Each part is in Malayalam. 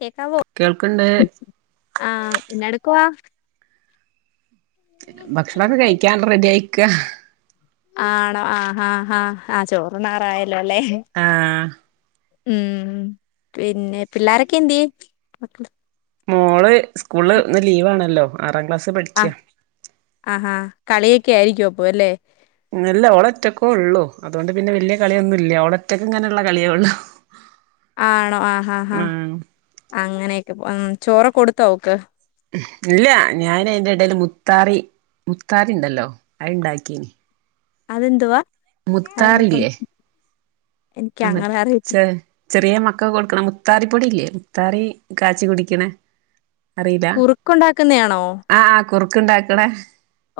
കേക്കാവോ കേൾക്കിണ്ട് ആഹ ന്ന എടുക്കുവാ ഭക്ഷണൊക്കെ കഴിക്കാ റെഡിയിക്ക ആണോ ആ ഹാ ഹാ ആഹ ചോറ് [unintelligible] യല്ലോല്ലേ ആഹ് ഉം പിന്നെ പിള്ളേരൊക്കെ എന്തെ മോള് സ്കൂള് ഇന്ന് ലീവ് ആണല്ലോ ആറാം ക്ലാസ് പഠിക്ക ആ അ കളിയൊക്കെയിരിക്കു അപ്പോ അലെ അല്ല ഓളൊറ്റക്കോള്ളു അതൊണ്ട് പിന്നെ വല്യ കളിയൊന്നുല്ല ഓളറ്റക്ക് ഇങ്ങനെയുള്ള കളിയേള്ളു [inaudible] ആണോ ആ അ അങ്ങനെയൊക്കെ ഉം ചോറൊക്കെ കൊടുത്തോ ഓൾക്ക് ഇല്ല ഞാൻ അയിന്റെ എടയിൽ മുത്താറി മുത്താറിണ്ടല്ലോ അത്ണ്ടാക്കയിനി അത് എന്തുവാ മുത്താറില്ലേ എനിക്ക് ആ അങ്ങനെ മറ്റേ അറിയത്തി ചെ ചെറിയ മക്കൾക് കൊടുക്കണ മുത്താറിപ്പൊടില്ലേ മുത്താറി കാച്ചി കുടിക്ക്ണ കുറുക്കുണ്ടാക്കുന്നയാണോ ആ കുറുക്ക് ണ്ടാക്ക്ണ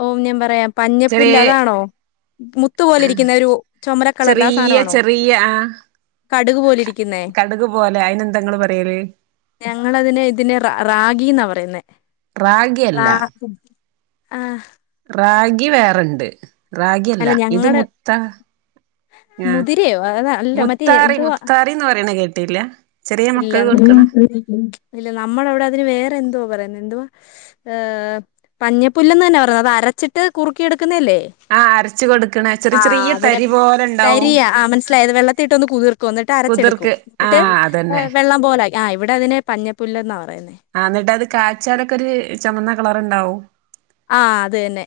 ഓം ഞാൻ പറയാം പഞ്ഞപ്പുല്ല് അതാണോ മു മുത്ത് പോലെ ഇരിക്കുന്നരു ചുമര കളറില ആ ചെറിയ സാനണോ ചെറിയ ആഹ് കടുക് പോലെ ഇരി കടുക് പോലെ അയിനന്താങ്ങള് പറയൽ ഞങ്ങളതിനെ ഇതിനെ റ റാഗിന്നാ പറയുന്നേ റാഗിയല്ല റാ ആഹ റാഗി വേറെണ്ട് റാഗി അല്ല ഇത് മുത്ത ആഹ മുതിരയോ അത അല്ല മറ്റേ മുത്താറി എന്തുവാ മുത്താറിന്ന് പറയണ കേട്ടില്ല ചെറിയ ഇല്ല മക്കൾക്ക്‌ കൊടുക്ക്ണ ഇല്ല നമ്മള അവിടെ അതിന് വേറെ എന്തോ [unintelligible] എന്തോ ഹ് പഞ്ഞപ്പുല്ലന്ന് ന്നാ പറഞ്ഞത് അത് അരച്ചിട്ട് കുറുക്കി എടുക്കുന്നല്ലേ ആഹ് അരച്ച് കൊടുക്കണ ചെറിയ ആഹ ചെറിയ അതിനെ തരി പോലെ ഇണ്ടാവും തരിയ ആ മനസിലായത് വെള്ളത്തിട്ടൊന്ന് കുതിർ കും എന്നിട്ട് അരച്ചെടുക്കും കുതിർക്ക് എന്നിട്ട് ആഹ് അതന്നെ വെള്ളം പോലെ ആ ഇവിടെ അതിനെ പഞ്ഞപ്പുല്ലന്നാ പറയുന്നെ ആഹ എന്നിട്ട് അത് കാച്ചാലൊക്കെ ഒര് ചൊമന്ന കളർണ്ടാവു ആഹ അത് തന്നെ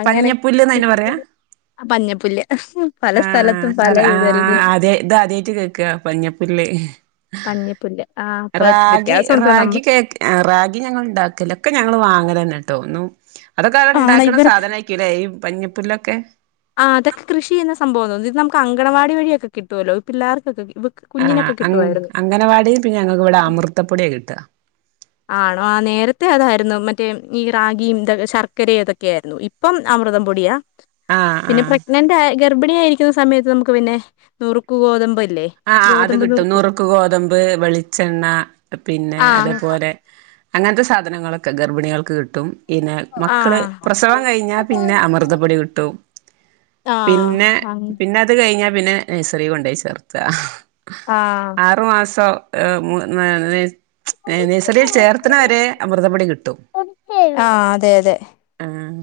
അങ്ങനെ പഞ്ഞപ്പുല്ല്ന്ന് അയിന് പറയാ പഞ്ഞപ്പുല്ല് [unintelligible] സ്ഥലത്തും ആഹ പല ഇതല്ലേ [unintelligible] ആദ്യ ഇത് ആദ്യായിട്ട് കേൾക്ക പഞ്ഞപ്പുല്ല് പഞ്ഞപുല്ല് ആ അപ്പൊ റാഗി വ്യത്യാസം ഉണ്ടോ നമ്മ റാഗി കേക്ക് റാഗി ഞങ്ങൾ ഉണ്ടാക്കല്ല ഒക്കെ ഞങ്ങൾ വാങ്ങലെന്നെട്ടൊ ഒന്നു അതൊക്കെ അ ആണ് ഉണ്ടാക്കുന്ന ഇവർക്ക് സാധന കിട ഈ പഞ്ഞിപ്പുല്ലൊക്കെ ആഹ അതൊക്കെ കൃഷി ചെയ്യുന്ന സംഭവന്ന് ഇത് നമുക്ക് അങ്കവാടി വഴിയൊക്കെ കിട്ടുല്ലോ ഇപ്പ പില്ലാർക്കെ ആഹ [unintelligible] അങ്ങനവാടി പിന്നെ ഞങ്ങൾക്ക് ഇവിടെ അമൃതപ്പൊടിയ കിട്ട ആണോ ആ നേരത്തെ അതായിരുന്നു മറ്റേ ഈ റാഗി ഇത ശർക്കരതൊക്കെയയിരുന്നു ഇപ്പം അമൃതം പൊടിയ. ആഹ് പിന്നെ ആഹ് പ്രഗ്നന്റായ ഗർഭിണിയാ യിരിക്കുന്ന സമയത്ത് നമുക്ക് പിന്നെ നൂറുക്കു ഗോതമ്പല്ലേ? ആഹ് അത് കിട്ടും നുറുക്ക് ഗോതമ്പ്, വെളിച്ചെണ്ണ, പിന്നെ ആ അതേപോലെ അങ്ങനത്തെ സാധനങ്ങളൊക്കെ ഗർഭിണികൾക്ക് കിട്ടും. പിന്നെ ആ മക്കള് പ്രസവം കഴിഞ്ഞാ, പിന്നെ അമൃതപ്പൊടി കിട്ടും. ആ പിന്നെ അങ്ങ് പിന്നെ അത് കഴിഞ്ഞാ, പിന്നെ നൈസറി കൊണ്ടേയി ചേർത്ത. ആഹ് ആറുമാസം ഏ മു മ [unintelligible] നൈസറീൽ ചേർത്തണവരെ അമൃതപൊടി കിട്ടും. ആ അതെ അതെ അഹ്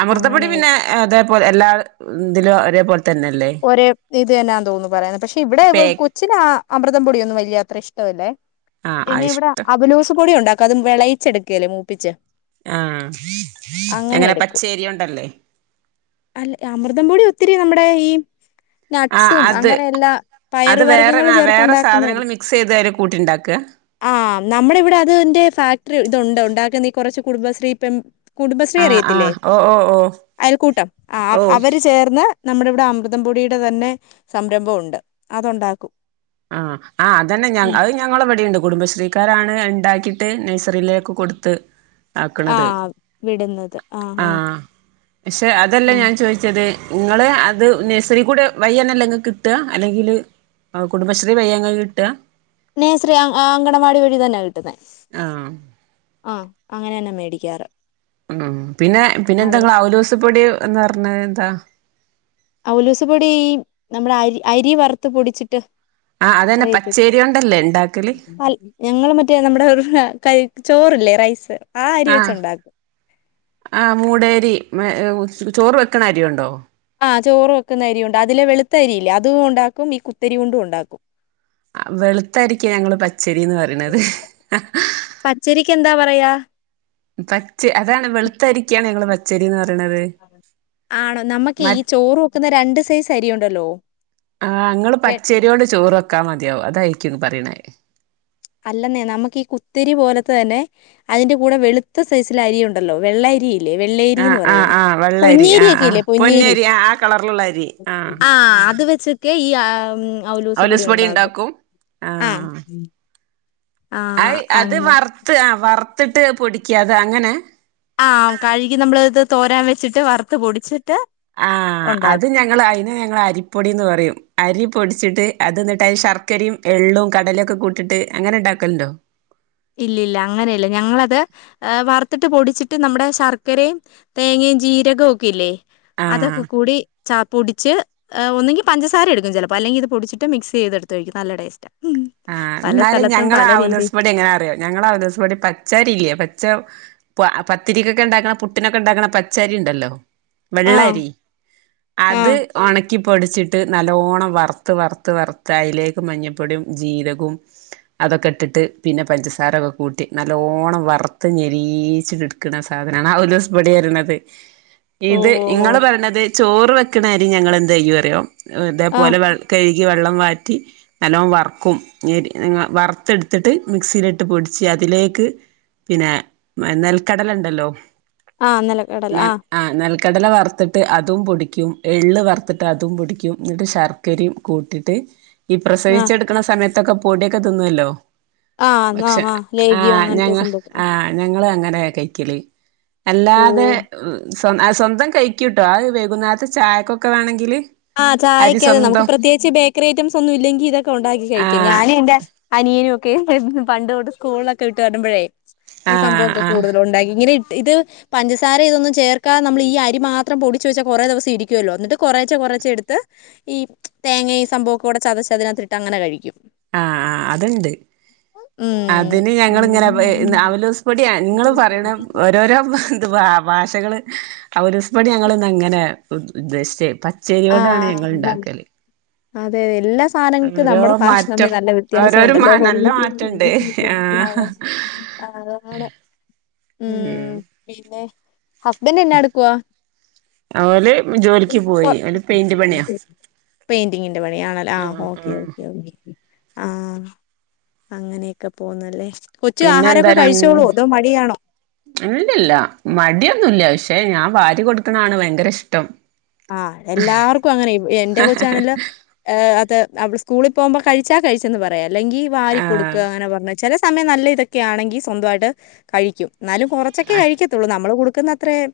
അമൃതപ്പൊടി അങ്ങനെ പിന്നെ അതേപൊലെ എല്ലാ ഇതിലും ഒരേപോൽതന്നെയല്ലേ? ഒരേ ഇത് തന്നേ തോന്നുന്നു പറയതെ പക്ഷെ ഇവിടെ വ് പേക്ക് കൊ ച്ച്ന് ആഹ് അമൃത പൊടിയൊന്നും വലിയ അത്ര ഇഷ്ടമല്ലേ. ആഹ് ആഹ് പിന്നെ ഇവിടെ ഇഷ്ടം അബലൂസ് പൊടിയ ഉണ്ടാക ക്കതും വെളയിച്ചെടുക്കല്ലേ, മൂപ്പിച്ച്. ആഹ്, അങ്ങനെ എങ്ങനെ എടുക്കും പച്ചേരിയോണ്ടല്ലേ? അല്ല, അമൃതംപൊടി ഒത്തിരി നമ്മുടെ ഈ ആഹ് നട്ട്സും അത് അങ്ങനെ എല്ലാ അത് പയറ് വേറെ വർഗങ്ങളും ആഹ് ചേർത്ത വേറെ സാധനങ്ങൾ ഉണ്ടാക്കുന്നതല്ലെ മിക്സ് ചെയ്ത് അതില് കൂട്ടിണ്ടാക്കുക ആഹ് നമ്മളിവിടെ അതിന്റെ ഫാക്ടറി തുണ്ട് ഉണ്ടാക്കുന്നീ കുറച്ച് കുടുംബശ്രീ പ്പം കുടുംബശ്രീ ആഹ് അറിയത്തില്ലേ ആഹ് ഓഹ് ഓഹ് ഓഹ് അയൽക്കൂട്ടം ആ ഓഹ് അവര് ചേർന്ന് നമ്മുടെവിടെ അമ്പ മൃതം പൊടിയുടെ തന്നെ സംരംഭമുണ്ട് അതുണ്ടാക്കും ആഹ് ആഹ് അതന്നെ ഞ ഉം. അഹ് ഞ ങ്ങളവിടെണ്ട് കുടുംബശ്രീക്കാരാണ് ണ്ടാക്കിട്ട് നഴ്സറിയിലേക്ക് കൊടുത്തത് ആ ആക്ക്ണത് വിടുന്നത് ആ ആ ആഹ് ക്ഷെ അതല്ലേ ഞാൻ ആ ചോയിച്ചത് ഇങ്ങള് അത് നേഴ്സറി കൂടെ വയ്യന്നല്ലെങ്ങക്ക് കിട്ട അല്ലെങ്കില് ആഹ് കുടുംബശ്രീ വയ്യങ്ങക്ക് കിട്ട നേഴ്സറി അങ്കണവാടി വഴി തന്നാ കിട്ടുന്നേ ആഹ് ആഹ് അങ്ങനന്നെ മേടിക്കാറ് അഹ് പിന്നെ പിന്നെന്താ അവിടെ ങ്ങൾ ഔലോസുപ്പൊടി ന്ന് പറഞ്ഞതെന്താ അവ്ലൂസ് പൊടി നമ്മുടെ അരി അരി വറുത്ത് പൊടിച്ചിട്ട് ആഹ് അതന്നെ അറിയത്തി പച്ചേരിയോണ്ടല്ലേ ണ്ടാക്കല് ഞങ്ങള് മറ്റേ നമ്മുടെ ക ചോറ്ല്ലേ റൈസ് ആഹ് അരി വെച്ചുണ്ടാക്കും ആഹ് മൂടേരി മേ ചോറ് വെക്ക്ണരിയോണ്ടോ ആഹ് ചോറ് വെക്കുന്നരിയോണ്ട അതിലെ വെളുത്തരിയില്ലേ അതും ണ്ടാക്കും ഈ കുത്തരിയോണ്ടും ണ്ടാക്കും അഹ് വെളുത്തരിക്ക ഞങ്ങള് പച്ചരിന്ന് പറയ്ണത് പച്ചരിക്കെന്താ പറയാ പച്ച അതാണ് വെളുത്തരിക്കാണ് ഞങ്ങള് പച്ചരിന്ന് പറയണത് മ ക്കുന്ന രണ്ട് സൈസരിയുണ്ടല്ലോ ആഹ് ങ്ങള് പച്ചേരിയോണ്ട് ചോറ് വെക്കാ മതിയാവും അതായിരിക്കും പറയ്ണേ അല്ലെന്നെ നമുക്കീ കുത്തിരി പോലത്തെതന്നെ അതിന്റെ കൂടെ വെളുത്ത സൈസിലരിയുണ്ടല്ലോ വെള്ള അരി ആഹ് വെള്ളേരീന്ന് ആഹ് പറയയ്ന് ആഹ് വെള്ളരി ആഹ് ആഹ് പൊന്നിരിയൊക്കെയില്ലേ പൊന്നിയരി ആഹ് ആ കളറിലുള്ള അരി ആഹ് അത് വെച്ച്ക്കെ ഈ ആ അവ്ലൂസ് ഓലൂസ് പൊടി പൊടിയുണ്ടകും ഇണ്ടാക്കും ആഹ് ആഹ് അത് വർത്ത് ആഹ് വർത്തിട്ട് പൊടിക്കത് അങ്ങനെ ആഹ് കഴുകി നമ്മളിത് തോരാൻ വെച്ചിട്ട് വറുത്ത് പൊടിച്ചിട്ട് ആഹ് ഉണ്ടാക്കും അത് ഞങ്ങളയ്ന് ഞങ്ങളരിപ്പൊടിന്ന് പറയും അരി പൊടിച്ചിട്ട് അത് ന്നിട്ട് ശർക്കരയും എള്ളും കടലൊക്കെ കൂ ട്ടിട്ട് അങ്ങനെണ്ടാക്കല്ണ്ടോ ഇല്ലില്ല ങ്ങനെല്ല ഞങ്ങളത് വർത്തിട്ട് പൊടിച്ചിട്ട് നമ്മുടെ ശർക്കരേം തേങ്ങേം ജീരകൊക്കെല്ലേ അതൊക്കെ ആഹ് കൂടി ചാ പൊടിച്ച് ഒന്നെങ്കിൽ പഞ്ചസാര എടുക്കും ചെലപ്പോ അല്ലെങ്കിത് പൊടിച്ചിട്ട് മിക്സെയ്തെടുത്ത് കഴിക്കും നല്ല ടേസ്റ്റാ ആഹ് ന്നാലും രീതി ഞങ്ങളവലോസ് പൊടി എങ്ങനെ അറിയോ ഞങ്ങളവലോസ് പൊടി പച്ചരി ല്ലേ പച്ച പ പത്തിരിക്കൊക്കെണ്ടാക്ക്ണ പുട്ടിനൊക്കെണ്ടാക്ക്ണ പച്ചരി ണ്ടല്ലോ ആ വെള്ളരി ആ അത് ഒണ ക്കി പൊടിച്ച്ട്ട് നല്ലോണം വർത്ത് വർത്ത് വർത്ത് അയ്ലേക്ക് മഞ്ഞപ്പൊട്യും ജീരകവും അതൊക്കെട്ട്ട്ട് പിന്നെ പഞ്ചസാരൊക്കെ കൂട്ടി നല്ലോണം വർത്ത് ഞെരീച്ചിങ്ങ്ട്- ക്ക്ണ സാധനാണ് അവലോസ് പൊടി വര്ണത് ഓ ഇത് ഓ ഓ ഇങ്ങള് പറ്യണത് ചോറ് വെക്കണരി ഞങ്ങളെന്തയ്യറിയോ ആ ഇതേപോലെ വെ കഴ് ഴ്കി വെള്ളം വാറ്റി നല്ലോം വർ ക്കും ഞെര് വർത്തെട്ത്ത്ട്ട് മിക്സീലിട്ട് പൊടിച്ച് അതിലേക്ക് പിന്നെ നെൽക്കടലണ്ടല്ലോ ആഹ് നെലക്കടല ആഹ് ആ നെൽക്കടല വർത്തിട്ട് അതും പൊടിക്കും എള്ള് വർത്തിട്ടതും പൊടിക്കും ന്നിട്ട് ഷർ ക്കരിം കൂട്ടിട്ട് ഈ ആ പ്രസവിച്ചെട്ക്ക്ണ സമയത്തൊക്കെ പൊടിയൊക്കെ തിന്നുവല്ലോ ആ ആ പക്ഷെ ആ ലേഗിയോ ആഹ് അങ്ങനത്തെ ഞങ്ങ സംഭവം ആഹ് ഞാങ്ങള് അങ്ങനെ കഴിക്കല് ഓ അല്ലാതെ സ്വ സ്വന്തം കഴിക്കുട്ടോ അത് വൈകുന്നേരത്ത് ചായക്കൊക്കെ വേണങ്കില് ആഹ് ചായൊക്കെ അതെ നമക്ക് പ്രത്യേകിച്ച് ബേക്കറി ഐറ്റംസ് ഒന്നും ഇല്ലങ്കിൽ ഇത് ഉണ്ടാക്കി ആ കഴിക്കും ഞാനും എന്റെ അനിയനും ഒക്കെ പണ്ട് തൊട്ട് സ്കൂളിലൊക്കെ വിട്ട് വരുമ്പോഴേ ഈ ആ സംഭവൊക്കെ ആ കൂടുതലും ഉണ്ടാക്കി ഇങ്ങനെ ഇ ഇത് പഞ്ചസാര ഇതൊന്നും ചേർക്കാതെ നമ്മള് ഈ അരി മാത്രം പൊടിച്ച് വെച്ചാ കുറെ ദെവസരിക്കല്ലോ എന്നിട്ട് കുറേച്ചെ കുറ ച്ചെടുത്ത് ഈ തേങ്ങ ഈ സംഭവ കൂടെ ചതച്ചതിനകത്തിട്ട് അങ്ങനെ കഴിക്കും ആഹ് ആഹ് അതിണ്ട് ഉം അതിന് ഞങ്ങളിങ്ങനെ അവലോസ് പൊടി നിങ്ങള് പറയണ ഓരോരോ ന്ത്ബ ഭാഷകള് അവലോസ്പൊടി ഞങ്ങളിന്നങ്ങനെ ഉദ്ദേശിച്ചെ പ ആ ച്ചരികൊണ്ടാണ് ഞങ്ങൾ ഉണ്ടാക്കല് അതെ എല്ലാ സാനങ്ങൾക്ക് ഓരോ നമ്മടെ ഫാഷ മാറ്റം തമ്മിൽ നല്ല ഓരോരോ മാ വ്യത്യാസുണ്ടല്ലേ നല്ല മാറ്റണ്ട് പൊതുവിൽ ആഹ് ആണ് ഉം പിന്നെ ഹസ്ബൻഡ് എന്ന എടുക്കുവ അവല് ജോലിക്ക് പോയി ഓല് പെയിന്റ് പണിയാ പെയിന്റിങ്ങിന്റെ പണിയാണല്ലേ ആഹ് ഓക്കെ ഓക്കെ ഓക്കെ ആഹ് അങ്ങനെയൊക്കെ പോന്നല്ലേ കൊച്ച് പിന്നെ ആഹാരൊക്കെ കഴിച്ചോളോ അതോ മടിയാണോ അങ്ങനെന്നുല്ല മടിയൊന്നുല്ല പക്ഷേ ഞാൻ വാരി കൊടുക്കുന്നതാണ് ഭയങ്കര ഇഷ്ടം ആഹ് എല്ലാവർക്കും അങ്ങനെയ് എന്റെ കൊച്ചാണെല്ലോ അത് അവള് സ്കൂളിൽ പോകുമ്പോ കഴി ച്ച കഴിച്ചെന്ന് പറയാം അല്ലെങ്കിൽ വാരി കൊടുക്ക ആഹ് അങ്ങനെ പറഞ്ഞ ചെല സമയം നല്ല ഇതൊക്കെ ആണെങ്കിൽ സ്വന്തമായിട്ട് കഴിക്കും എന്നാലും കൊറച്ചൊക്കെ കഴിക്ക ത്തോള് നമ്മള് കൊടുക്കുന്ന അത്രേം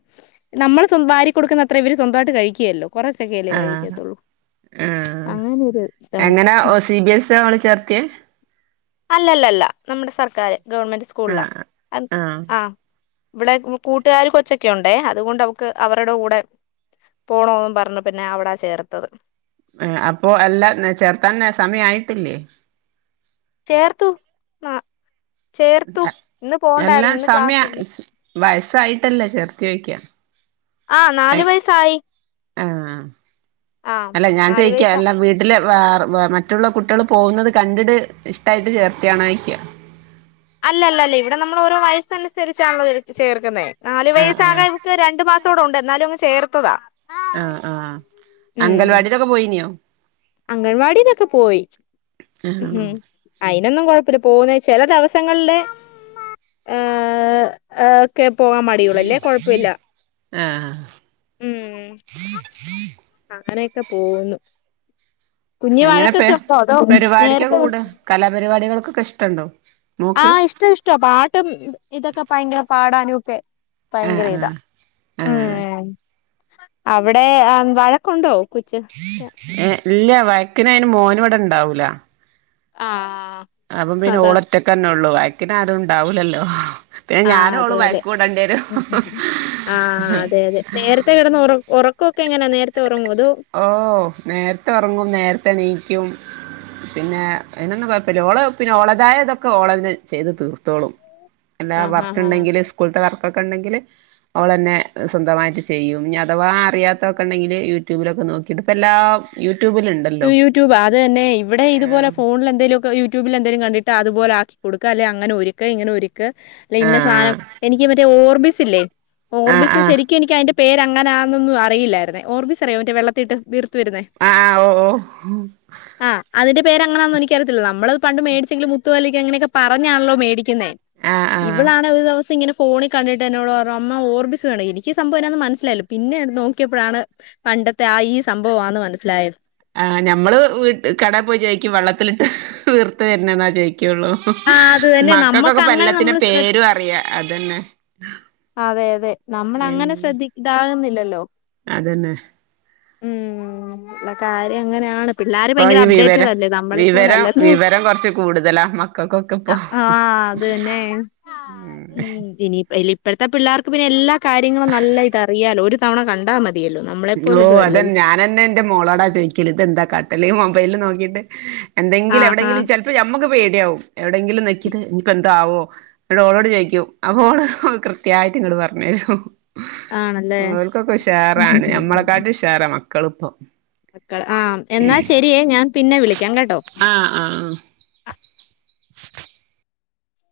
നമ്മള് വാരി കൊടുക്കുന്ന അത്രേ ഇവര് സ്വന്തായിട്ട് കഴിക്കേലല്ലോ കൊറച്ചേക്കേല്ലെ ആഹ് കഴിക്കത്തൊള്ളൂ ആഹ് അങ്ങനൊരു ഇതുണ്ട് എങ്ങനെ ഓ സി ബി എസ് അവള് ചേർത്തിയേ അല്ലല്ലല്ല നമ്മടെ സർക്കാര് ഗവൺമെന്റ് സ്കൂൾലാ ആഹ് അ ആഹ് ഇവിടെ കൂ കൂട്ടുകാര് കൊച്ചക്കെ ഉണ്ടെ അതുകൊണ്ട് അവക്ക് അവരുടെ കൂടെ പോണോന്നും പറഞ്ഞപ്പിന്നെ അവിടാ ചേർത്തത് എഹ് അപ്പൊ എല്ലാം ന് ചേർത്താന് സമയം ആയിട്ടില്ലേ ചേർത്തു ആഹ് ചേർത്തു ഇന്ന് പോകണ്ടായിരുന്നു ഇന്ന് ക്ലാസില്ല വയസ്സായിട്ടല്ലെ ചേർത്തേ ചോയ്ക്ക്യാ ആഹ് നാല് വയസ്സായി ആഹ് ആ അല്ല ഞാൻ നാലു ചോയിക്ക്യാ വയസാ എല്ലാ വീ ട്ടില് വേറെ വേ മറ്റുള്ള കുട്ടികള് പോകുന്നത് കണ്ടിട്ട് ഇഷ്ട്ടായിട്ട് ചേർത്തയാണോ ചോയ്ക്ക്യ അല്ലല്ലല്ല ഇവിടെ നമ്മളോരോ വയസ്സനുസരിച്ചാണല്ലോ ചേർക്കുന്നെ നാല് ആഹ് ആഹ് വയസ്സാകാൻ ഇ വക്ക് രണ്ട് മാസോടൊണ്ട് എന്നാലും അങ്ങ് ചേർത്തതാ ആഹ് ആഹ് അംഗൽവാടിയിലൊക്കെ പോയിനോ അംഗൻവാടീലൊക്കെ പോയി ആഹ് അയിനൊന്നും കൊഴപ്പില്ല പോകുന്ന ചെല ദിവസങ്ങളിലെ ഏഹ് എഹ് ക്കെ പോവാൻ മടിയുള്ളു അല്ലേ കൊഴപ്പില്ല ആഹ് ഉം അങ്ങനെയൊക്കെ പോകുന്നു കുഞ്ഞ് എങ്ങനെ പെ വഴക്കൊക്കെ ഉണ്ടോ അതോ പെരിപാടിക്കൊക്കെ നേരത്തെ കൂടെ കലാപരിപാടികൾക്കൊക്കെ ഇഷ്ട്ടെണ്ടോ ആഹ് ഇഷ്ടം ഇഷ്ടാ പാട്ടും ഇതൊക്കെ ഭയങ്കര പാടാനും ഒക്കെ ആഹ് ഭയങ്കര ഇതാ ആഹ് ആഹ് ഉം അവിടേ ആഹ് വഴക്കൊണ്ടോ കൊച്ച് ഏഹ് ഇല്ല വഴ‌ക്കിന് അയിന് മോന് ഇവിടെ എണ്ടാവൂല ആഹ് അപ്പം പിന്നെ അതാ ഓളൊറ്റക്കന്നെ ഉള്ളു വഴക്കിന് ആരും ഇണ്ടാവൂല്ലല്ലോ പിന്നെ ആഹ് ഞാനും അതെ ഓളും അതെ വഴക്ക് കൂടെ ണ്ടിവരും ആഹ് അതെ അതെ നേരത്തെ കിടന്നൊറ ഒറക്കോക്കെ എങ്ങനാ നേരത്തെ ഒറങ്ങോ അതോ ഓഹ് നേരത്തെ ഒറങ്ങും നേരത്തെണീക്കും പിന്നെ അയിനൊന്നും കൊ ഴപ്പില്ല ഓള് പിന്നെ ഓളതായതൊക്കെ ഓളന്നെ ചെയ്ത് തീർത്തോളും എല്ലാ ആഹ് ആഹ് ആഹ് വർ‌ക്കിണ്ടെങ്കില് സ്കൂളിത്ത വർക്കൊക്കെ ഇണ്ടെങ്കില് ഓളന്നെ സ്വന്തമായിട്ട് ചെയ്യും ഇഞ്ഞി അഥവാ അറിയാത്തൊക്കെ ഇണ്ടെങ്കില് യൂട്യൂബിലൊക്കെ നോ ക്കിട്ട് ഇപ്പെല്ലാം യൂട്യൂബിലെണ്ട് യൂട്യൂബ് അത് തന്നെ ഇവിടേ ഇത്പോലെ ഫോണിലെന്തേലൊക്കെ യൂ ട്യൂബിലെന്തേലും കണ്ടിട്ട് അത്പോലെ ആക്കി കൊടുക്ക് അല്ലേ അങ്ങനെ ഒരുക്ക് ഇങ്ങനെ ഒരു ക്ക് അല്ല ഇന്ന സാനം ആഹ് എനിക്ക് മറ്റേ ഓർബിസ് ഇല്ലെ ആഹ് ഓർബിസ് ആഹ് ശരിക്കും എനിക്ക് അയിന്റെ പേരങ്ങനാന്നൊന്നും അറിയില്ലായിരുന്നെ ഓർബിസറിയാ മറ്റേ വെള്ളത്തി ഇട്ട് വീർത്ത് വരുന്നെ ആഹ് ആഹ് ഓഹ് ഓഹ് ആഹ് അതിന്റെ പേരങ്ങനാന്ന് എനിക്കറിയത്തില്ല നമ്മളത് പണ്ട് മേടിച്ചെങ്കിലും മുത്തുപോലെക്കങ്ങനെക്കെ പറഞ്ഞാണല്ലോ മേടിയ്ക്കുന്നെ ആഹ് ആഹ് ഇവളാണെ ഒരു ദിവസിങ്ങനെ ഫോണി കണ്ടിട്ട് എന്നോട് പറഞ്ഞു അമ്മ ഓർബിസ് വേണം എനിക്ക് സംഭവെന്നാന്ന് മനസ്സിലായില്ല പിന്നെയാണ് നോക്കിയപ്പഴാണ് പണ്ടത്തെ ആഹ് ഈ സംഭവാന്ന് മനസ്സിലായത് ആഹ് ഞമ്മള് വീട്ട് കടേ പോയി ചോയിക്കും വെള്ളത്തിലിട്ട് വീർത്ത് വര്ണെന്നാ ചോയ്ക്കൊള്ളൂ ആ അത് തന്നെ മക്കക്കൊക്കെ നമുക്ക് അങ്ങനെ നമ്മൾ ഇപ്പെല്ലത്തിന്റേം ശ്രദ്ധ പേരും അറിയാം അതന്നെ അതെ അതെ ഉം നമ്മളങ്ങനെ ശ്രദ്ധി ഇതാകുന്നില്ലല്ലോ അതന്നെ ഉം ള്ള കാര്യങ്ങനെയാണ് പിള്ളാര് ഇപ്പൊ ഭയങ്കര ഈ വിവരം അപ്ഡേറ്റഡല്ലേ വിവരം നമ്മളെപ്പോലല്ലല്ലോ വിവരം കൊറച്ച് കൂടുതലാ മക്കക്കൊക്കെ ആഹ് ഇപ്പൊ അത് തന്നെ ഇനിപ്പൊ ഇലി പ്പഴത്തെ പിള്ളാർക്ക് പിന്നെ എല്ലാ കാര്യങ്ങളും നല്ല ഇതറിയാലോ ഒരു തവണ കണ്ടാ മതിയല്ലോന്ന് യോ അതെ ഞാനന്നെ ന്റെ മോളോടാ ചോയ്ക്കല് ഇത് എന്താ കാട്ടല് മൊബൈല് നോക്കിട്ട് എന്തെങ്കിലും ആഹ് എവിടെങ്കിലും ആഹ് ചെല പ്പ ഞമ്മക്ക് പേടിയാവും എവിടെങ്കിലും ഞെക്കിട്ട് ഇഞ്ഞിപ്പോ എന്താവോ ന്നട്ട് ഓളോട് ചോയിക്കും അപ്പോ ഓള് കൃത്യായിട്ട് ഇങ്ങട് പറഞ്ഞെരും ആണല്ലേ ഓൽക്കൊക്കെ ഉഷാറാണ് ഞമ്മളക്കാട്ടി ഉഷാറ മക്കളിപ്പൊ മക്കള് ആഹ് എന്നാ ശരിയേ ഞാൻ പിന്നെ വിളിയ്ക്കാം കേട്ടോ ആഹ് ആഹ്